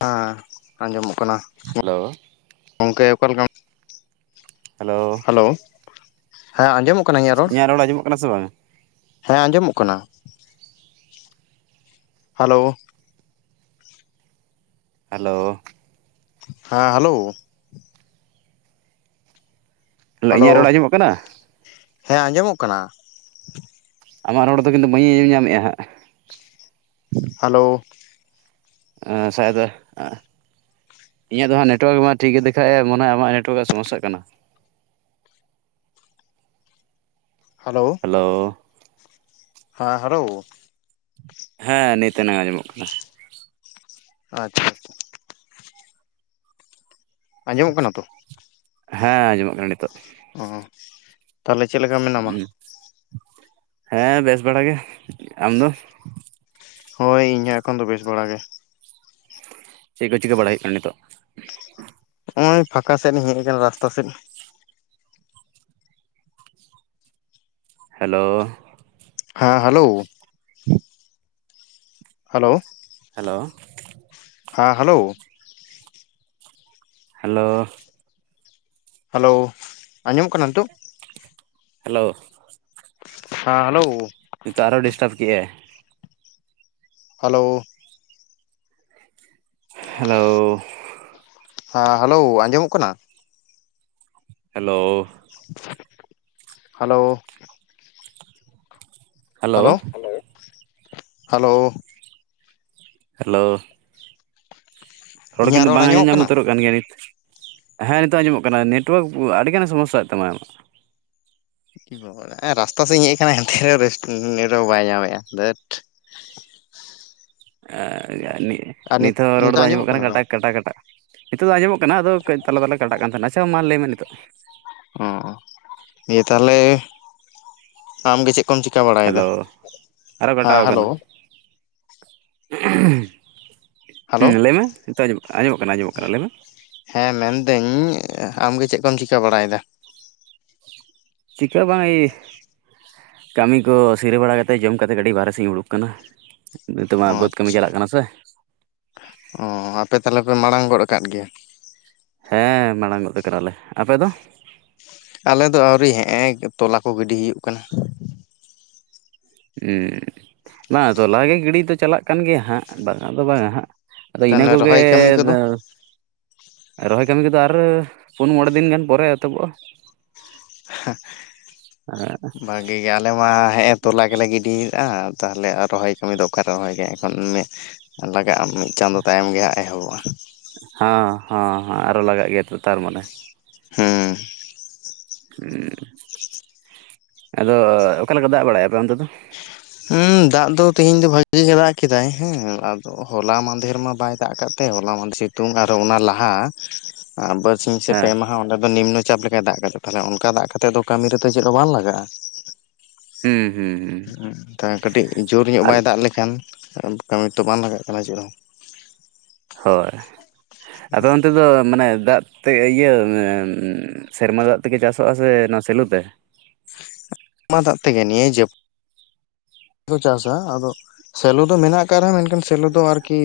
ᱦᱮᱸ ᱟᱸᱡᱚᱢᱚᱜ ᱠᱟᱱᱟ ᱦᱮᱞᱳ ᱜᱚᱝᱠᱮ ᱚᱠᱟᱞᱮᱠᱟ ᱦᱮᱞᱳ! ᱦᱮᱞᱳ! ᱦᱮᱸ ᱟᱸᱡᱚᱢᱚᱜ ᱠᱟᱱᱟ ᱤᱧᱟᱹᱜ ᱨᱚᱲ? ᱟᱸᱡᱚᱢᱚᱜ ᱠᱟᱱᱟ ᱥᱮ ᱵᱟᱝ ᱦᱮᱸ ᱟᱸᱡᱚᱢᱚᱜ ᱠᱟᱱᱟ ᱾ ᱦᱮᱞᱳ! ᱦᱮᱞᱳ! ᱦᱮᱸ ᱦᱮᱞᱳ! ᱞᱮᱜ ᱦᱮᱞᱳ ᱤᱧᱟᱹᱜ ᱨᱚᱲ ᱟᱸᱡᱚᱢᱚᱜ ᱠᱟᱱᱟ? ᱦᱮᱸ ᱟᱸᱡᱚᱢᱚᱜ ᱠᱟᱱᱟ ᱾ ᱟᱢᱟᱜ ᱨᱚᱲ ᱫᱚ ᱠᱤᱱᱛᱩ ᱵᱟᱹᱧ ᱟᱸᱡᱚᱢ ᱧᱟᱢᱮᱜᱼᱟ ᱦᱟᱸᱜ ᱾ ᱦᱮᱞᱳ! ᱮᱸᱻ ᱥᱟᱭᱚᱫ ᱟᱸ ᱤᱧᱟᱹᱜ ᱫᱚ ᱦᱟᱸᱜ ᱱᱮᱴᱣᱟᱨ ᱢᱟ ᱴᱷᱤᱠ ᱜᱮ ᱫᱮᱠᱷᱟᱭ ᱟᱭ ᱢᱚᱱᱮ ᱦᱚᱭ ᱟᱢᱟᱜ ᱱᱮᱴᱣᱟᱨᱟᱜ ᱥᱚᱢᱚᱥᱥᱟᱜ ᱠᱟᱱᱟ! ᱦᱮᱞᱳ! ᱦᱮᱞᱳ! ᱦᱟᱸ ᱦᱮᱞᱳ! ᱦᱮᱸ ᱱᱤᱛᱟᱱᱟ ᱟᱸᱡᱚᱢᱚᱜ ᱠᱟᱱᱟ ᱾ ᱟᱪᱪᱷᱟ ᱟᱪᱪᱷᱟ ᱾ ᱟᱸᱡᱚᱢᱚᱜ ᱠᱟᱱᱟ ᱛᱚ? ᱦᱮᱸ ᱟᱸᱡᱚᱢᱚᱜ ᱠᱟᱱᱟ ᱱᱤᱛᱚᱜ ᱾ ᱚ ᱾ ᱩᱸ ᱦᱮᱸ ᱵᱮᱥ ᱵᱷᱟᱲᱟ ᱜᱮ ᱾ ᱟᱢ ᱫᱚ? ᱦᱳᱭ ᱤᱧᱦᱚᱸ ᱮᱠᱷᱚᱱ ᱫᱚ ᱵᱮᱥ ᱵᱟᱲᱟ ᱜᱮ ᱾ ᱪᱮᱜ ᱠᱚ ᱪᱤᱠᱟᱹ ᱵᱟᱲᱟᱭ ᱦᱩᱭᱩᱜ ᱠᱟᱱᱟ ᱱᱤᱛᱚᱜ? ᱱᱚᱜᱼᱚᱭ ᱯᱷᱟᱸᱠᱟ ᱥᱮᱫᱤᱧ ᱦᱮᱡ ᱟᱠᱟᱱ ᱨᱟᱥᱛᱟ ᱥᱮᱫ ᱾ ᱦᱮᱞᱳᱻ ᱦᱮᱸ ᱦᱮᱞᱳ! ᱦᱮᱞᱳ! ᱦᱮᱞᱳ! ᱦᱮᱸ ᱦᱮᱞᱳ! ᱦᱮᱞᱳ! ᱦᱮᱞᱳ! ᱟᱸᱡᱚᱢᱚᱜ ᱠᱟᱱᱟ ᱱᱤᱛᱳᱜ? ᱦᱮᱞᱳ! ᱦᱮᱸ ᱦᱮᱞᱳ! ᱱᱤᱛᱚᱜ ᱟᱨᱚ ᱰᱤᱥᱴᱟᱵᱽ ᱠᱮᱜᱼᱟᱭ ᱾ ᱦᱮᱞᱳ! ᱦᱮᱞᱳ, ᱦᱮᱸ ᱦᱮᱞᱳ ᱟᱸᱡᱚᱢᱚᱜ ᱠᱟᱱᱟ? Hello, hello, hello hello hello, hello, ᱨᱚᱲ ᱤᱧᱟᱹᱜ ᱠᱤᱱᱛᱩ ᱵᱟᱝ ᱟᱸᱡ ᱟᱸᱡᱚᱢᱚᱜ ᱠᱟᱱᱟ ᱧᱟᱢ ᱩᱛᱟᱹᱨᱚᱜ ᱠᱟᱱ ᱜᱮᱭᱟ ᱱᱤᱛ᱾ ᱦᱮᱸ ᱱᱤᱛᱚᱜ ᱟᱸᱡᱚᱢᱚᱜ ᱠᱟᱱᱟ ᱱᱮᱴᱳᱣᱟᱨᱠ ᱟᱹᱰᱤᱜᱟᱱᱮ ᱥᱚᱢᱚᱥ ᱥᱟᱭᱮᱫ ᱛᱟᱢᱟ᱾ ᱦᱮᱸ ᱨᱟᱥᱛᱟ ᱥᱮᱡ ᱤᱧ ᱦᱮᱡ ᱟᱠᱟᱱᱟ ᱮᱱᱛᱮ ᱨᱮᱦᱚᱸ ᱨᱮᱥᱴ ᱱᱮᱴᱣᱟᱨᱠ ᱵᱟᱭ ᱧᱟᱢᱮᱫᱼᱟ ᱫᱷᱟᱹᱴ᱾ ᱮᱻ ᱱᱤ ᱱᱤᱛ ᱦᱚᱸ ᱨᱚᱲ ᱫᱚᱝ ᱟᱸᱡᱚᱢᱚᱜ ᱠᱟᱱᱟ ᱠᱟᱴᱟ ᱠᱟᱴᱟ ᱾ ᱱᱤᱛᱚᱜ ᱫᱚ ᱟᱸᱡᱚᱢᱚᱜ ᱠᱟᱱᱟ ᱟᱫᱚ ᱠᱟᱹᱡ ᱛᱟᱞᱟ ᱛᱟᱞᱟ ᱠᱟᱴᱟᱜ ᱠᱟᱱ ᱛᱟᱦᱮᱱᱟ ᱟᱪᱷᱟ ᱢᱟ ᱞᱟᱹᱭᱢᱮ ᱱᱤᱛᱚᱜ ᱾ ᱚᱸ ᱫᱤᱭᱮ ᱛᱟᱦᱚᱞᱮ ᱟᱢ ᱜᱮ ᱪᱮᱫ? ᱠᱚᱢ ᱪᱤᱠᱟ ᱵᱟᱲᱟᱭᱮᱫᱟ? ᱦᱮᱞᱳ ᱦᱮᱸ ᱦᱮᱞᱳ᱾ ᱦᱩᱸ ᱦᱮᱞᱳ ᱞᱟᱹᱭᱢᱮ ᱱᱤᱛᱳᱜ ᱟᱸ ᱟᱸᱡᱚᱢᱚᱜ ᱠᱟᱱᱟ ᱟᱸᱡᱚᱢᱚᱜ ᱠᱟᱱᱟ ᱞᱟᱹᱭ ᱢᱮ ᱦᱮᱸ ᱢᱮᱱᱫᱟᱹᱧ ᱟᱢᱜᱮ ᱪᱮᱫ ᱠᱚᱢ ᱪᱤᱠᱟᱹ ᱵᱟᱲᱟᱭᱮᱫᱟ? ᱪᱤᱠᱟᱹ ᱵᱟᱝ ᱤ ᱠᱟᱹᱢᱤ ᱠᱚ ᱥᱤᱨᱟᱹ ᱵᱟᱲᱟ ᱠᱟᱛᱮᱫ ᱡᱚᱢ ᱠᱟᱛᱮ ᱠᱟᱹᱴᱤᱡ ᱵᱟᱨᱦᱮ ᱥᱮᱫ ᱤᱧ ᱩᱰᱩᱠ ᱠᱟᱱᱟ᱾ ᱱᱤᱛᱚᱜ ᱢᱟ ᱚ ᱵᱟᱹᱫᱽ ᱠᱟᱹᱢᱤ ᱟᱪᱪᱷᱟ ᱪᱟᱞᱟᱜ ᱥᱮ ᱚ ᱟᱯᱮ ᱛᱟᱦᱚᱞᱮ ᱯᱮ ᱢᱟᱲᱟᱝ ᱜᱚᱫ ᱟᱠᱟᱫ ᱜᱮᱭᱟ᱾ ᱦᱮᱸ ᱢᱟᱲᱟᱝ ᱜᱚᱛ ᱠᱟᱱᱟᱞᱮ᱾ᱟᱯᱮ ᱫᱚ? ᱟᱞᱮ ᱫᱚ ᱟᱹᱣᱨᱤ ᱦᱮᱸ ᱛᱚᱞᱟ ᱠᱚ ᱜᱤᱰᱤ ᱦᱩᱭᱩᱜ ᱠᱟᱱᱟ᱾ ᱩᱸ ᱵᱟᱝ ᱛᱚᱞᱟ ᱜᱮ ᱜᱤᱰᱤ ᱫᱚ ᱪᱟᱞᱟᱜ ᱠᱟᱱ ᱜᱮᱭᱟ ᱦᱟᱸᱜ ᱵᱟᱝᱟ ᱫᱚ ᱵᱟᱝᱟ ᱦᱟᱸᱜ᱾ ᱟᱫᱚ ᱤᱱᱟᱹ ᱛᱟᱦᱚᱞᱮ ᱠᱚᱜᱮ ᱨᱚᱦᱚᱭ ᱠᱟᱹᱢᱤ ᱠᱚᱫᱚ ᱫᱚ ᱨᱚᱦᱚᱭ ᱠᱟᱹᱢᱤ ᱠᱚᱫᱚ ᱟᱨ ᱯᱩᱱ ᱢᱚᱬᱮ ᱫᱤᱱ ᱜᱟᱱ ᱯᱚᱨᱮ ᱮᱛᱚᱦᱚᱵᱚᱜᱼᱟ᱾ ᱦᱮᱸ [unintelligible] ᱵᱷᱟᱜᱮ᱾ ᱜᱮ ᱟᱞᱮ ᱢᱟ ᱦᱮᱸᱜ ᱮ ᱛᱚᱞᱟ ᱜᱮᱞᱮ ᱜᱤᱰᱤᱭᱮᱫ-ᱟ ᱛᱟᱦᱞᱮ ᱨᱚᱦᱚᱭ ᱠᱟᱹᱢᱤ ᱫᱚ ᱚᱠᱟᱨᱮ ᱨᱚᱦᱚᱭ ᱜᱮ ᱮᱠᱷᱚᱱ ᱞᱟᱜᱟᱜᱼᱟ ᱢᱤᱫ ᱪᱟᱸᱫᱳ ᱛᱟᱭᱚᱢ ᱜᱮ ᱦᱟᱸᱜ ᱮᱦᱚᱵᱚᱜᱼᱟ᱾ ᱦᱮᱸ ᱦᱮᱸ ᱦᱮᱸ ᱟᱨᱚ ᱞᱟᱜᱟᱜ ᱜᱮᱭᱟ ᱛᱚ ᱛᱟᱨ ᱢᱟᱱᱮ᱾ ᱦᱩᱸ᱾ ᱩ ᱟᱫᱚ ᱚᱠᱟ ᱞᱮᱠᱟ ᱫᱟᱜ ᱵᱟᱲᱟᱭᱮᱫ ᱟ ᱟᱯᱮ ᱚᱱᱛᱮ ᱫᱚ? ᱦᱩᱸ ᱫᱟᱜ ᱫᱚ ᱛᱤᱦᱤᱧ ᱫᱚ ᱵᱷᱟᱜᱤ ᱜᱮ ᱫᱟᱜ ᱠᱮᱫᱟᱭ ᱦᱮᱸ ᱟᱫᱚ ᱦᱚᱞᱟ ᱢᱟᱱᱫᱦᱮᱨ ᱢᱟ ᱵᱟᱭ ᱫᱟᱜ ᱟᱠᱟᱫ ᱛᱮ ᱦᱚᱞᱟ ᱢᱟᱱᱫ ᱥᱤᱛᱩᱝ ᱟᱨ ᱚᱱᱟ ᱞᱟᱦᱟ ᱵᱟᱨᱥᱤᱧ ᱥᱮ ᱦᱮᱸ ᱯᱮ ᱢᱟᱦᱟ ᱚᱸᱰᱮ ᱫᱚ ᱱᱤᱢᱱᱚ ᱪᱟᱯ ᱞᱮᱠᱟᱭ ᱫᱟᱜ ᱠᱟᱫᱟ ᱛᱟᱦᱚᱞᱮ ᱚᱱᱠᱟ ᱫᱟᱜ ᱠᱟᱛᱮᱜ ᱫᱚ ᱠᱟᱹᱢᱤ ᱨᱮᱫᱚ ᱪᱮᱫ ᱦᱚᱸ ᱵᱟᱝ ᱞᱟᱜᱟᱜᱼᱟ᱾ ᱦᱩᱸ ᱦᱩᱸ ᱦᱩᱸ᱾ ᱛᱟᱦᱚᱞᱮ ᱠᱟᱹᱴᱤᱡ ᱡᱳᱨ ᱧᱚᱜ ᱟᱨ ᱵᱟᱭ ᱫᱟᱜ ᱞᱮᱠᱷᱟᱱ ᱠᱟᱹᱢᱤ ᱛᱚ ᱵᱟᱝ ᱞᱟᱜᱟᱜ ᱠᱟᱱᱟ ᱪᱮᱫ ᱦᱚᱸ᱾ ᱦᱳᱭ ᱟᱫᱚ ᱚᱱᱛᱮ ᱫᱚ ᱢᱟᱱᱮ ᱫᱟᱜ ᱛᱮ ᱤᱭᱟᱹ ᱢᱟᱱᱮ ᱥᱮᱨᱢᱟ ᱫᱟᱜ ᱛᱮᱜᱮ ᱪᱟᱥᱚᱜᱼᱟ ᱥᱮ ᱱᱚᱣᱟ ᱥᱮᱞᱤ ᱛᱮ? ᱢᱟ ᱫᱟᱜ ᱛᱮᱜᱮ ᱱᱤᱭᱟᱹ ᱡᱟᱹᱯ ᱪᱟᱥᱟ ᱟᱫᱚ ᱥᱮᱞᱳ ᱫᱚ ᱢᱮᱱᱟᱜ ᱟᱠᱟᱫ ᱢᱮᱱᱠᱷᱟᱱ ᱥᱮᱞᱳ ᱫᱚ ᱟᱨᱠᱤ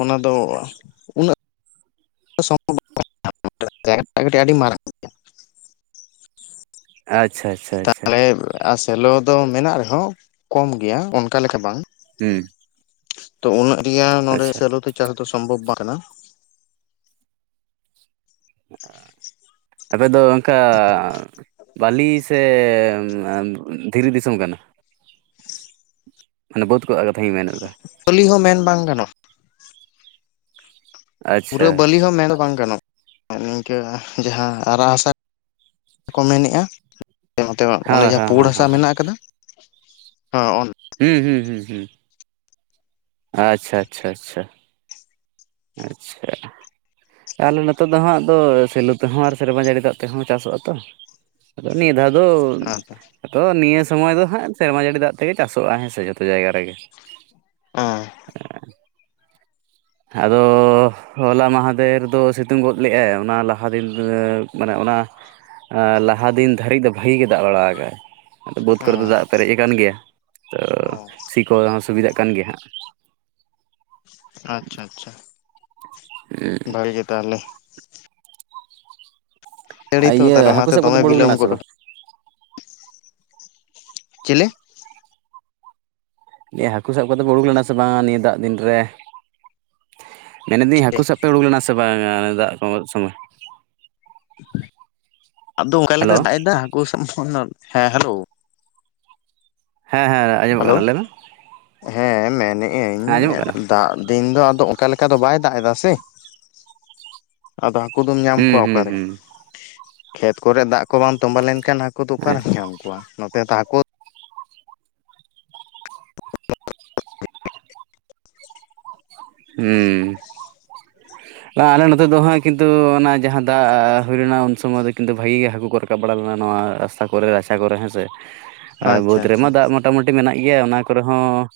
ᱚᱱᱟ ᱫᱚ ᱩᱱᱟᱹᱜ [inaudible] ᱠᱟᱹᱴᱤᱡ ᱟᱹᱰᱤ ᱢᱟᱨᱟᱝ᱾ ᱟᱪᱪᱷᱟ ᱟᱪᱪᱷᱟ ᱟᱪᱪᱷᱟ᱾ ᱟᱨ ᱥᱮᱞᱚ ᱫᱚ ᱢᱮᱱᱟᱜ ᱨᱮᱦᱚᱸ ᱠᱚᱢ ᱜᱮᱭᱟ ᱚᱱᱠᱟ ᱞᱮᱠᱟ ᱵᱟᱝ᱾ ᱦᱩᱸ᱾ ᱛᱚ ᱩᱭᱟᱹᱜ ᱨᱮᱭᱟᱜ ᱱᱚᱸᱰᱮ ᱟᱪᱪᱷᱟ ᱥᱮᱞᱳᱛᱮ ᱪᱟᱥ ᱫᱚ ᱥᱚᱢᱵᱷᱚᱵᱽ ᱵᱟᱝ ᱠᱟᱱᱟ᱾ [unintelligible] ᱟᱯᱮ ᱫᱚ ᱚᱱᱠᱟ ᱵᱟᱹᱞᱤ ᱥᱮᱻ ᱚᱱᱟ ᱫᱷᱤᱨᱤ ᱫᱤᱥᱚᱢ ᱠᱟᱱᱟ? ᱢᱟᱱᱮ ᱵᱟᱹᱫ ᱠᱚᱣᱟᱜ ᱠᱟᱛᱷᱟᱧ ᱢᱮᱱ ᱮᱫᱟ᱾ ᱯᱟᱞᱤ ᱦᱚᱸ ᱢᱮᱱ ᱵᱟᱝ ᱜᱟᱱᱚᱜᱼᱟ᱾ ᱟᱪᱪᱷᱟ ᱯᱩᱨᱟᱹ ᱵᱟᱹᱞᱤ ᱦᱚᱸ ᱢᱮᱱ ᱫᱚ ᱵᱟᱝ ᱜᱟᱱᱚᱜᱼᱟ᱾ ᱟᱨ ᱱᱤᱝᱠᱟᱹ ᱡᱟᱸᱦᱟ ᱟᱨᱟᱜ ᱦᱟᱥᱟ ᱠᱚ ᱢᱮᱱᱮᱜᱼᱟ ᱱᱚᱛᱮ ᱚᱱᱮ ᱦᱮᱸ ᱡᱟᱸᱦᱟ ᱦᱮᱸ ᱯᱩᱲ ᱦᱮᱸ ᱦᱟᱥᱟ ᱦᱮᱸ ᱢᱮᱱᱟᱜ ᱠᱟᱫᱟ, ᱦᱚ ᱦᱩᱸ ᱦᱩᱸ ᱦᱩᱸ ᱦᱩᱸ᱾ ᱟᱪᱪᱷᱟ ᱟᱪᱪᱷᱟ ᱟᱪᱪᱷᱟ᱾ ᱟᱪᱪᱷᱟ᱾ ᱛᱟᱦᱚᱞᱮ ᱱᱤᱛᱚᱜ ᱫᱚ ᱦᱟᱸᱜ ᱟᱫᱚ ᱥᱮᱞᱳ ᱛᱮᱸᱦᱚ ᱟᱨ ᱥᱮᱨᱢᱟ ᱡᱟᱹᱲᱤ ᱫᱟᱜ ᱛᱮᱸᱦᱚ ᱪᱟᱥᱚᱜᱼᱟ ᱛᱚ᱾ ᱟᱫᱚ ᱱᱤᱭᱟᱹ ᱫᱷᱟᱣ ᱫᱚ ᱟᱪᱪᱷᱟ ᱛᱚ ᱱᱤᱭᱟᱹ ᱥᱳᱢᱳᱭ ᱫᱚ ᱦᱟᱸᱜ ᱥᱮᱨᱢᱟ ᱡᱟᱹᱲᱤ ᱫᱟᱜ ᱛᱮᱜᱮ ᱪᱟᱥᱚᱜᱼᱟ ᱦᱮᱸᱥᱮ ᱡᱷᱚᱛᱚ ᱡᱟᱭᱜᱟ ᱨᱮᱜᱮ᱾ [unintelligible] ᱟᱫᱚᱻ ᱦᱚᱞᱟ ᱢᱟᱦᱟᱫᱮᱨ ᱫᱚ ᱥᱤᱛᱩᱝ ᱜᱚᱫ ᱞᱮᱜᱼᱟᱭ ᱚᱱᱟ ᱞᱟᱦᱟ ᱫᱤᱱ ᱫᱚ ᱢᱟᱱᱮ ᱚᱱᱟ ᱟ ᱞᱟᱦᱟ ᱫᱤᱱ ᱫᱷᱟᱹᱨᱤᱜ ᱫᱚ ᱵᱷᱟᱜᱤ ᱜᱮ ᱫᱟᱜ ᱵᱟᱲᱟ ᱟᱠᱟᱜ ᱟᱭ᱾ ᱟᱫᱚ ᱵᱳᱛᱽ ᱠᱚᱨᱮ ᱫᱚ ᱫᱟᱜ ᱯᱮᱨᱮᱜ ᱠᱟᱱ ᱜᱮᱭᱟ, ᱛᱚ ᱥᱤ ᱠᱚ ᱥᱩᱵᱤᱫᱟᱜ ᱠᱟᱱ ᱜᱮᱭᱟ ᱦᱟᱸᱜ᱾ ᱟᱪᱪᱷᱟ ᱟᱪᱪᱷᱟ ᱵᱷᱟᱹᱜᱤ ᱜᱮ ᱛᱟᱦᱞᱮ᱾ ᱟ ᱡᱟᱹᱲᱤ ᱛᱚ ᱤᱭᱟᱹ ᱛᱟᱦᱚᱞᱮ ᱦᱟᱠᱩ ᱚᱱᱟᱛᱮ ᱥᱟᱵ ᱠᱚᱫᱚ ᱫᱚᱢᱮ ᱯᱮ ᱩᱱᱩᱠ ᱵᱤᱞᱚᱢ ᱞᱮᱱᱟ ᱥᱮ ᱜᱚᱫ ᱵᱟᱝ? ᱪᱤᱞᱤ? ᱮᱭᱟ ᱦᱟᱹᱠᱩ ᱥᱟᱵ ᱠᱚᱫᱚ ᱯᱮ ᱩᱱᱩᱠ ᱞᱮᱱᱟ ᱥᱮ ᱵᱟᱝ ᱱᱤᱭᱟᱹ ᱫᱟᱜ ᱫᱤᱱ ᱨᱮ? ᱢᱮᱱᱮᱫᱟᱹᱤᱧ ᱦᱟᱹᱠᱩ ᱥᱟᱵ ᱯᱮ ᱩᱲᱩᱠ ᱞᱮᱱᱟ ᱥᱮ ᱵᱟᱝᱟ ᱫᱟᱜ ᱠᱚᱢᱚᱜ ᱥᱳᱢᱳᱭ? ᱟᱫᱚ ᱚᱱᱠᱟ ᱦᱮᱞᱳ ᱞᱮᱠᱟᱛᱮᱭ ᱫᱟᱜᱮᱜᱼᱟ ᱦᱟᱹᱠᱩ ᱥᱟᱵ [unintelligible] ᱦᱮᱸ ᱦᱮᱞᱳ᱾ ᱦᱮᱸ ᱦᱮᱸ ᱟᱸᱡᱚᱢᱚᱜ ᱦᱮᱞᱳ, ᱠᱟᱱᱟ ᱞᱟᱹᱭ ᱢᱮ ᱦᱮᱸ ᱢᱮᱱᱮᱜ ᱟᱹᱧ ᱦᱮᱸ ᱟᱸᱡᱚᱢᱚᱜ ᱠᱟᱱᱟ ᱫᱟᱜ ᱛᱮᱦᱮᱱ ᱫᱚ ᱟᱫᱚ ᱚᱱᱠᱟ ᱞᱮᱠᱟ ᱫᱚ ᱵᱟᱭ ᱫᱟᱜ ᱮᱫᱟ ᱥᱮ ᱟᱫᱚ ᱦᱟᱠᱳ ᱫᱚᱢ ᱧᱟᱢ ᱦᱩᱸ ᱠᱚᱣᱟ ᱦᱩᱸ ᱚᱠᱟᱨᱮ, ᱦᱩᱸ ᱠᱷᱮᱛ ᱠᱚᱨᱮ ᱫᱟᱜ ᱠᱚ ᱵᱟᱢ ᱛᱚᱸᱵᱟ ᱞᱮᱱᱠᱷᱟᱱ ᱦᱟᱠᱳ ᱫᱚ ᱦᱮᱸ ᱚᱠᱟᱨᱮᱢ ᱧᱟᱢ ᱠᱚᱣᱟ ᱱᱚᱛᱮ ᱛᱚ ᱦᱟᱹᱠᱳ ᱦᱩᱸ ᱟᱞᱮ ᱱᱚᱛᱮ ᱫᱚ ᱦᱟᱸᱜ ᱠᱤᱱᱛᱩ ᱚᱱᱟ ᱡᱟᱸᱦᱟ ᱫᱟᱜ ᱦᱩᱭ ᱞᱮᱱᱟ ᱩᱱ ᱥᱳᱢᱳᱭ ᱫᱚ ᱠᱤᱱᱛᱩ ᱵᱷᱟᱹᱜᱤ ᱜᱮ ᱦᱟᱠᱳ ᱠᱚ ᱨᱟᱠ ᱨᱟᱠᱟᱵ ᱵᱟᱲᱟ ᱞᱮᱱᱟ ᱱᱚᱣᱟ ᱨᱟᱥᱛᱟ ᱠᱚᱨᱮ ᱨᱟᱪᱟ ᱠᱚᱨᱮ ᱦᱮᱸᱥᱮ, ᱟᱨ ᱟᱪᱪᱷᱟ ᱵᱳᱛᱽ ᱟᱪᱪᱷᱟ ᱨᱮᱢᱟ ᱫᱟᱜ ᱢᱚ ᱢᱚᱴᱟᱢᱳᱴᱤ ᱢᱮᱱᱟᱜ ᱜᱮᱭᱟ ᱚᱱᱟ ᱠᱚᱨᱮ ᱦᱚᱸ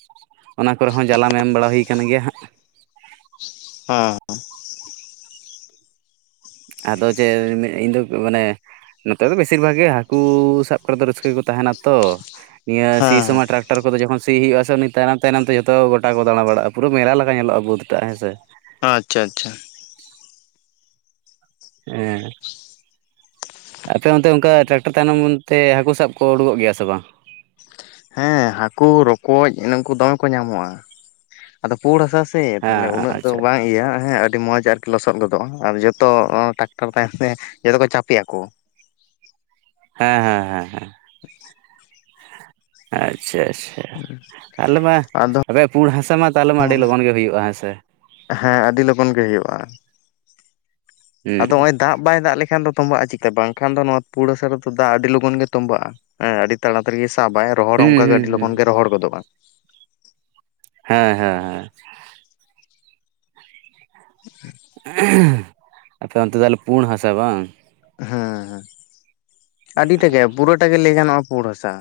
ᱚᱱᱟ ᱠᱚᱨᱮ ᱦᱚᱸ ᱡᱟᱞᱟᱢ ᱮᱢ ᱵᱟᱲᱟ ᱦᱩᱳ ᱠᱟᱱ ᱜᱮᱭᱟ ᱦᱟᱸᱜ᱾ [unintelligible] ᱦᱟᱸ ᱟᱫᱚ ᱡᱮ ᱢᱮ ᱤᱧᱫᱚ ᱢᱟᱱᱮ ᱱᱚᱛᱮ ᱫᱚ ᱵᱮᱥᱤᱨ ᱵᱷᱟᱜᱽ ᱜᱮ ᱦᱟᱹᱠᱩ ᱥᱟᱵ ᱠᱚᱨᱮ ᱫᱚ ᱨᱟᱹᱥᱠᱟᱹ ᱜᱮᱠᱚ ᱛᱟᱸᱦᱮᱱᱟ ᱛᱚ ᱱᱤᱭᱟᱹ ᱥᱤ ᱥᱳᱢ ᱦᱮᱸ ᱴᱨᱟᱠ ᱛᱟᱨᱯᱚᱨᱮ ᱡᱮᱠᱦᱚᱱ ᱥᱤ ᱦᱤᱭᱩᱜᱼᱟ ᱥᱮ ᱩᱱᱤ ᱛᱟᱭᱱᱚᱢ ᱛᱟᱭᱱᱚᱢ ᱛᱮ ᱡᱷᱚᱛᱚ ᱜᱚᱴᱟ ᱠᱚ ᱫᱟᱲᱟ ᱵᱟᱲᱟᱜᱼᱟ, ᱯᱩᱨᱟᱹ ᱢᱮᱞᱟ ᱞᱮᱠᱟ ᱧᱮᱞᱚᱜᱼᱟ ᱵᱳᱫ ᱴᱟᱜ ᱦᱮᱸ ᱥᱮ᱾ ᱟᱪᱪᱷᱟ ᱟᱪᱪᱷᱟ᱾ ᱮᱸ ᱟᱯᱮ ᱚᱱᱛᱮ ᱚᱝᱠᱟ ᱴᱨᱟᱠᱴᱟᱨ ᱛᱟᱭᱱᱚᱢ ᱚᱱᱛᱮ ᱦᱟᱹᱠᱳ ᱥᱟᱯ ᱠᱚ ᱳᱰᱳᱠᱚᱜ ᱜᱮᱭᱟ ᱥᱮ ᱵᱟᱝ? ᱦᱮᱸ ᱦᱟᱹᱠᱩ ᱨᱚᱠᱚᱡ ᱱᱩᱝᱠᱩ ᱫᱚᱢᱮ ᱠᱚ ᱧᱟᱢᱚᱜᱼᱟ, ᱟᱫᱚ ᱯᱩᱲ ᱦᱟᱥᱟ ᱥᱮ ᱛᱟᱞᱦᱮ ᱦᱮᱸ ᱩᱱᱟᱹᱜ ᱫᱚ ᱟᱪᱪᱷᱟ ᱵᱟᱝ ᱤᱭᱟᱹᱜᱼᱟ ᱦᱮ ᱟᱹᱰᱤ ᱢᱚᱸᱡᱽ ᱟᱨ ᱞᱚᱥᱚᱫ ᱜᱚᱫᱚᱜᱼᱟ ᱟᱨ ᱡᱚᱛᱚ ᱚ ᱴᱟᱠᱴᱟᱨ ᱛᱟᱭᱚᱢ ᱛᱮ ᱡᱚᱛᱚ ᱠᱚ ᱪᱟᱯᱮᱜᱼᱟᱠᱚ᱾ ᱦᱮᱸ ᱦᱮᱸ ᱦᱮᱸ ᱦᱮᱸ᱾ [unintelligible] ᱟᱪᱪᱷᱟ ᱟᱪᱪᱷᱟ, ᱟᱞᱮ ᱢᱟ ᱟᱫᱚ ᱨᱮ ᱯᱩᱲ ᱦᱟᱥᱟ ᱢᱟ ᱛᱟᱦᱞᱮ ᱢᱟ ᱟᱹᱰᱤ ᱞᱚᱜᱚᱱ ᱜᱮ ᱦᱩᱭᱩᱜᱼᱟ, ᱦᱮᱸ ᱥᱮ? ᱦᱮᱸ ᱟᱹᱰᱤ ᱞᱚᱜᱚᱱ ᱜᱮ ᱦᱩᱭᱩᱜᱼᱟ᱾ ᱟᱫᱚ ᱦᱩᱸ ᱦᱚᱸᱜᱼᱚᱭ ᱫᱟᱜ ᱵᱟᱭ ᱫᱟᱜ ᱞᱮᱠᱷᱟᱱ ᱫᱚ ᱛᱚᱸᱵᱟᱜᱼᱟ [inaudible] ᱵᱟᱝᱠᱷᱟᱱ ᱫᱚ ᱱᱚᱣᱟ ᱯᱩᱲ ᱦᱟᱥᱟ ᱨᱮᱫᱚ ᱫᱟᱜ ᱟᱹᱰᱤ ᱞᱚᱜᱚᱱ ᱜᱮ ᱛᱚᱸᱵᱟᱜᱼᱟ᱾ ᱦᱮᱸ ᱟᱹᱰᱤ ᱛᱟᱲᱟᱛᱟᱹᱲᱤ ᱜᱮᱭ ᱥᱟᱵᱟᱭ ᱨᱚᱦᱚᱲ ᱦᱚᱸ ᱦᱩᱸ ᱚᱝᱠᱟ ᱜᱮ ᱦᱩᱸ ᱟᱹᱰᱤ ᱦᱩᱸ ᱞᱚᱜᱚᱱ ᱜᱮ ᱨᱚᱦᱚᱲ ᱜᱚᱫᱚᱜ-ᱟ᱾ ᱦᱮᱸ ᱦᱮᱸ ᱦᱮᱸ᱾ [inaudible] ᱟᱯᱮ ᱚᱱᱛᱮ ᱫᱚ ᱛᱟᱦᱞᱮ ᱯᱩᱲ ᱦᱟᱥᱟ ᱵᱟᱝ? ᱦᱮᱸ ᱦᱮᱸ, ᱟᱹᱰᱤ ᱴᱟ ᱜᱮ ᱯᱩᱨᱟᱹᱴᱟ ᱜᱮ ᱞᱮᱭ ᱜᱟᱱᱚᱜ-ᱟ ᱯᱩᱲ ᱦᱟᱥᱟ,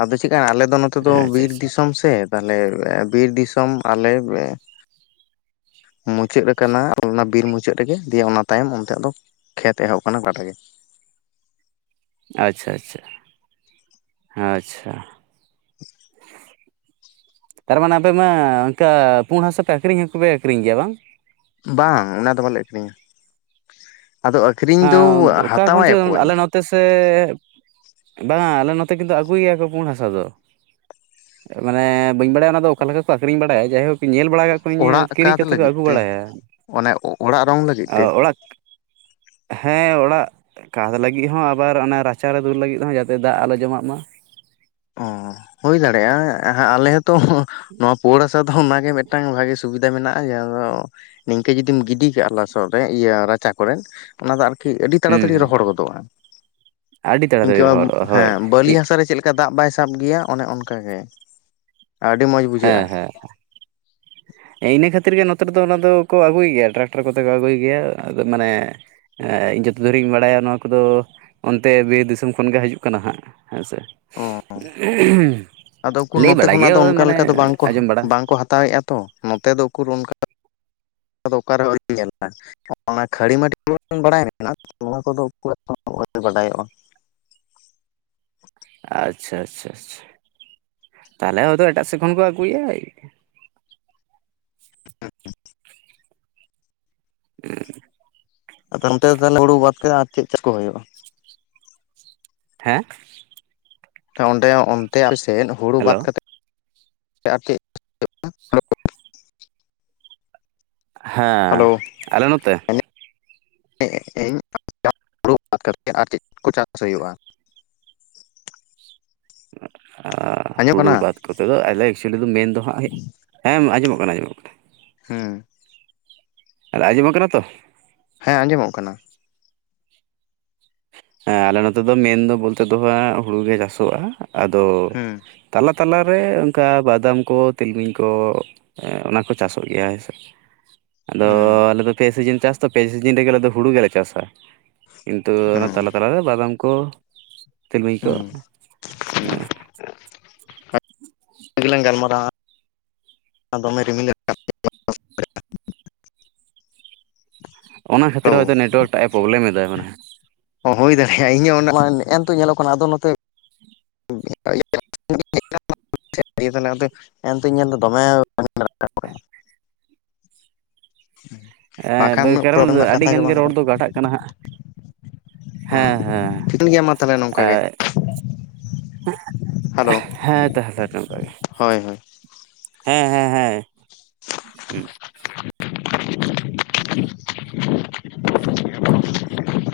ᱟᱫᱚ ᱪᱮᱜ ᱠᱟᱱᱟ ᱟᱞᱮ ᱫᱚ ᱱᱚᱛᱮ ᱫᱚ ᱟᱪᱪᱷᱟ ᱵᱤᱨ ᱟᱪᱪᱷᱟ ᱫᱤᱥᱚᱢ ᱥᱮ᱾ ᱛᱟᱦᱞᱮ ᱵᱤᱨ ᱫᱤᱥᱚᱢ ᱟᱞᱮ ᱵᱮ ᱢᱩᱪᱟᱹᱜ ᱟᱠᱟᱱᱟ [inaudible] ᱚᱱᱟ ᱵᱤᱨ ᱢᱩᱪᱟᱹᱜ ᱨᱮᱜᱮ ᱫᱤᱭᱮ ᱚᱱᱟ ᱛᱟᱭᱚᱢ ᱚᱱᱛᱮ ᱟᱫᱚ ᱠᱷᱮᱛ ᱮᱦᱚᱵ ᱠᱟᱱᱟ [inaudible] ᱨᱮᱜᱮ᱾ ᱟᱪᱪᱷᱟ ᱟᱪᱪᱷᱟ, ᱟᱪᱪᱷᱟ᱾ [inaudible] ᱛᱟᱨᱢᱟᱱᱮ ᱟᱯᱮ ᱢᱟ ᱚᱱᱠᱟ ᱯᱩᱬ ᱦᱟᱥᱟ ᱯᱮ ᱟᱹᱠᱷᱨᱤᱧ ᱦᱚᱸᱠᱩᱯᱮ ᱟᱹᱠᱷᱨᱤᱧ ᱜᱮᱭᱟ ᱵᱟᱝ? ᱵᱟᱝ ᱚᱱᱟ ᱫᱚ ᱵᱟᱞᱮ ᱟᱠᱷᱨᱤᱧᱟ᱾ ᱟᱫᱚ ᱟᱠᱷᱨᱤᱧ ᱫᱚ ᱦᱟᱛᱟᱣᱟᱭ ᱚᱠᱚᱭ? ᱛᱮ ᱥᱮ, ᱵᱟᱝᱟ ᱟᱞᱮ ᱱᱚᱛᱮ ᱠᱤᱱᱛᱩ ᱟᱹᱜᱩ ᱜᱮᱭᱟ ᱠᱚ ᱯᱩᱸᱲ ᱦᱟᱥᱟ ᱫᱚ᱾ ᱢᱟᱱᱮ ᱵᱟᱹᱧ ᱵᱟᱲᱟᱭᱟ ᱚᱱᱟ ᱫᱚ ᱚᱠᱟ ᱞᱮᱠᱟ ᱠᱚ ᱟᱠᱷᱨᱤᱧ ᱵᱟᱲᱟᱭᱟ ᱡᱟᱭᱦᱳᱠ ᱧᱮᱞ ᱵᱟᱲᱟ ᱚᱲᱟᱜ [unintelligible] [inaudible] ᱠᱤᱨᱤᱧ ᱠᱟᱸᱛ ᱠᱟᱛᱮ ᱠᱚ ᱞᱟᱹᱜᱤᱫ ᱟᱹᱜᱩ ᱛᱮ ᱵᱟᱲᱟᱭᱟ ᱚᱱᱮ ᱚᱲᱟᱜ ᱨᱚᱝ ᱞᱟᱹᱜᱤᱫ ᱮ ᱛᱮ ᱚᱲᱟᱜ ᱦᱮᱸ ᱚᱲᱟᱜ ᱠᱟᱛ ᱞᱟᱹᱜᱤᱫ ᱦᱚᱸ ᱟᱵᱟᱨ ᱚᱱᱟ ᱨᱟᱪᱟᱨᱮ ᱫᱩᱞ ᱞᱟᱹᱜᱤᱫ ᱦᱚᱸ ᱡᱟᱛᱮ ᱫᱟᱜ ᱟᱞᱚ ᱡᱚᱢᱟᱜ ᱢᱟ᱾ ᱚ ᱦᱩᱭ ᱫᱟᱲᱮᱭᱟᱜᱼᱟ ᱦᱟᱸᱜ ᱟᱞᱮ ᱦᱚᱸᱛᱚ ᱱᱚᱣᱟ ᱯᱳᱬ ᱦᱟᱥᱟ ᱫᱚ ᱚᱱᱟᱜᱮ ᱢᱤᱫᱴᱟᱝ ᱵᱷᱟᱜᱮ ᱥᱩᱵᱤᱫᱷᱟ ᱢᱮᱱᱟᱜᱼᱟ ᱡᱟᱦᱟᱸ ᱫᱚ ᱱᱤᱝᱠᱟᱹ ᱡᱩᱫᱤᱢ ᱜᱤᱰᱤ ᱠᱟᱜᱼᱟ ᱞᱚᱥᱚᱫ ᱨᱮ ᱤᱭᱟᱹ ᱨᱟᱪᱟ ᱠᱚᱨᱮᱫ ᱚᱱᱟ ᱫᱚ ᱟᱨᱠᱤ ᱟᱹᱰᱤ ᱦᱩᱸ ᱛᱟᱲᱟᱛᱟᱹᱲᱤ ᱦᱩᱸ ᱨᱚᱦᱚᱲ ᱜᱚᱫᱚᱜᱼᱟ᱾ ᱟᱹᱰᱤ ᱛᱟᱲᱟᱛᱟᱲᱤ ᱤᱱᱠᱟᱹ ᱨᱚᱦᱚᱲᱚᱜᱼᱟ ᱦᱳᱭ ᱦᱮᱸ ᱵᱟᱹᱞᱤ ᱦᱟᱥᱟ ᱨᱮ ᱪᱮᱫ ᱠᱟ ᱫᱟᱜ ᱵᱟᱭ ᱥᱟᱵ ᱜᱮᱭᱟ ᱚᱱᱮ ᱚᱱᱠᱟ ᱜᱮ, ᱟᱹᱰᱤ ᱢᱚᱸᱡᱽ ᱦᱮᱸ ᱵᱩᱡᱷᱟᱹᱜᱼᱟ᱾ ᱦᱮᱸ ᱤᱱᱟᱹ ᱠᱷᱟᱹᱛᱤᱨ ᱜᱮ ᱱᱚᱛᱮ ᱨᱮᱫᱚ ᱚᱱᱟ ᱫᱚᱠᱚ ᱟᱹᱜᱩᱭ ᱜᱮᱭᱟ ᱴᱨᱟᱠᱴᱟᱨ ᱠᱚᱛᱮ ᱠᱚ ᱟᱹᱜᱩᱭ ᱜᱮᱭᱟ ᱟᱫᱚ ᱢᱟᱱᱮ ᱮᱸ ᱡᱚᱛᱚ ᱫᱷᱚᱨᱤᱡ ᱤᱧ ᱵᱟᱲᱟᱭᱟ ᱱᱚᱣᱟ ᱠᱚᱫᱚ ᱚᱱᱛᱮ ᱵᱤᱨ ᱫᱤᱥᱚᱢ ᱠᱷᱚᱱᱜᱮ ᱦᱟᱡᱩᱜ ᱠᱟᱱᱟ ᱦᱟᱸᱜ, ᱦᱮᱸ ᱥᱮ? ᱚ ᱟᱫᱚ ᱩᱠᱩᱨ ᱞᱟᱹᱭ ᱱᱚᱛᱮ ᱵᱟᱲᱟᱭ ᱠᱷᱚᱱᱟᱜ ᱜᱮᱭᱟ ᱫᱚ ᱚᱱᱠᱟ ᱢᱟᱱᱮ ᱞᱮᱠᱟ ᱫᱚ ᱵᱟᱝᱠᱚ ᱟᱸᱡᱚᱢ ᱵᱟᱲᱟ ᱵᱟᱝᱠᱚ ᱦᱟᱛᱟᱣᱮᱫᱼᱟ᱾ ᱛᱚ ᱱᱚᱛᱮ ᱫᱚ ᱩᱠᱩᱨ ᱚᱱᱠᱟ ᱫᱚ ᱚᱠᱟᱨᱮᱦᱚ ᱟᱹᱶᱨᱤᱧ ᱧᱮᱞᱟ᱾ ᱚᱱᱟ ᱠᱷᱟᱹᱲᱤ ᱢᱟᱹᱴᱤ [inaudible] ᱵᱟᱲᱟᱭ ᱢᱮᱱᱟᱜᱼᱟ [inaudible] ᱟᱪᱪᱷᱟ ᱟᱪᱪᱷᱟ ᱟᱪᱪᱷᱟ, ᱛᱟᱦᱚᱞᱮ ᱦᱚᱭᱛᱚ ᱮᱴᱟᱜ ᱥᱮᱫ ᱠᱷᱚᱱ ᱠᱚ ᱟᱹᱜᱩᱭᱟ ᱮᱭ᱾ ᱩᱸ᱾ ᱟᱫᱚ ᱚᱱᱛᱮ ᱫᱚ ᱛᱟᱞᱦᱮ ᱦᱩᱲᱩ ᱵᱟᱫ [inaudible] ᱟᱨ ᱪᱮᱫ ᱪᱟᱥ ᱠᱚ ᱦᱩᱭᱩᱜ-ᱟ ᱦᱮᱸ? ᱚᱸᱰᱮ ᱚᱱᱛᱮ ᱟᱯᱮ ᱥᱮᱫ ᱦᱳᱲᱳ ᱦᱮᱞᱳ ᱵᱟᱫ ᱠᱟᱛᱮᱫ [inaudible] ᱦᱮᱸ ᱦᱮᱞᱳ ᱟᱞᱮ ᱱᱚᱛᱮ? [inaudible] ᱟᱨ ᱪᱮᱫ ᱠᱚ ᱪᱟᱥ ᱦᱩᱭᱩᱜᱼᱟ? ᱮᱸ ᱟᱸᱡᱚᱢᱚᱜ ᱦᱩᱲᱩ ᱠᱟᱱᱟ ᱵᱟᱫ ᱠᱚᱛᱮ ᱫᱚ ᱟᱞᱮ ᱮᱠᱪᱩᱭᱮᱞᱤ ᱫᱚ ᱢᱮᱱᱫᱚ ᱦᱟᱸᱜ ᱦᱮᱸ ᱟᱸᱡᱚᱢ ᱠᱟᱱᱟ ᱟᱡᱸᱚᱢᱚᱜ ᱠᱟᱱᱟ᱾ ᱦᱩᱸ᱾ ᱟᱨᱮ ᱟᱸᱡᱚᱢᱚᱜ ᱠᱟᱱᱟ ᱛᱚ? ᱦᱮᱸ ᱟᱸᱡᱚᱢᱚᱜ ᱠᱟᱱᱟ᱾ ᱦᱮᱸ ᱟᱞᱮ ᱱᱚᱛᱮ ᱫᱚ ᱢᱮᱱ ᱫᱚ ᱵᱚᱞᱛᱮ ᱫᱚ ᱦᱟᱸᱜ ᱦᱩᱲᱩ ᱜᱮ ᱪᱟᱥᱚᱜᱼᱟ ᱟᱫᱚ ᱦᱩᱸ ᱛᱟᱞᱟ ᱛᱟᱞᱟ ᱨᱮ ᱚᱝᱠᱟ ᱵᱟᱫᱟᱢ ᱠᱚ ᱛᱤᱞᱢᱤᱧ ᱠᱚ ᱮᱸ ᱚᱱᱟ ᱠᱚ ᱪᱟᱥᱚᱜ ᱜᱮᱭᱟ ᱦᱮᱸ ᱥᱮ᱾ ᱟᱫᱚ ᱦᱩᱸ ᱟᱞᱮᱫᱚ ᱯᱮ ᱥᱤᱡᱤᱱ ᱪᱟᱥ ᱛᱚ ᱯᱮ ᱥᱤᱡᱤᱱ ᱨᱮᱜᱮ ᱟᱞᱮ ᱫᱚ ᱦᱩᱲᱩ ᱜᱮᱞᱮ ᱪᱟᱥᱟ᱾ ᱛᱚ ᱚᱱᱟ ᱦᱩᱸ ᱛᱟᱞᱟ ᱛᱟᱞᱟᱨᱮ ᱵᱟᱫᱟᱢ ᱠᱚ ᱛᱤᱞᱢᱤᱧ ᱠᱚ᱾ ᱦᱩᱸ ᱛᱮᱞᱟᱝ ᱜᱟᱞᱢᱟᱨᱟᱣᱟ [inaudible] ᱚᱱᱟ ᱠᱷᱟᱹᱛᱤᱨ ᱦᱮᱞᱳ ᱦᱚᱭᱛᱚ ᱱᱮᱴᱣᱟᱨᱠ ᱴᱟᱜ ᱮ ᱯᱚᱵᱞᱮᱢ ᱮᱫᱟᱭ ᱢᱟᱱᱮ᱾ ᱚ ᱦᱩᱭ ᱫᱟᱲᱮᱜᱼᱟ ᱤᱧ ᱦᱚᱸ [unintelligible] ᱱᱮᱜᱼᱮ ᱱᱤᱛᱚᱜ ᱧᱮᱞᱚᱜ ᱠᱟᱱᱟ ᱟᱫᱚ ᱱᱚᱛᱮ [inaudible] ᱦᱮᱸᱜᱼᱮ ᱛᱚᱜ ᱧᱮᱞᱫᱟ ᱫᱚᱢᱮ [inaudible] ᱩᱸ ᱮᱸ ᱫᱟᱹᱭ ᱠᱟᱨᱚᱱ ᱟᱹᱰᱤᱜᱟᱱ ᱜᱮ ᱨᱚᱲ ᱫᱚ ᱠᱟᱴᱟᱜ ᱠᱟᱱᱟ ᱦᱟᱸᱜ᱾ ᱦᱮᱸ ᱦᱮᱸ ᱴᱷᱤᱠᱟᱹᱱ ᱜᱮᱭᱟ ᱢᱟ ᱛᱟᱦᱚᱞᱮ ᱮ ᱱᱚᱝᱠᱟ ᱜᱮ ᱦᱮᱞᱳ ᱮᱸ ᱦᱮᱸ ᱛᱟᱦᱞᱮ ᱱᱚᱝᱠᱟ ᱜᱮ᱾ ᱦᱳᱭ ᱦᱳᱭ ᱦᱮᱸ ᱦᱮᱸ ᱦᱮᱸ ᱩᱸ [inaudible]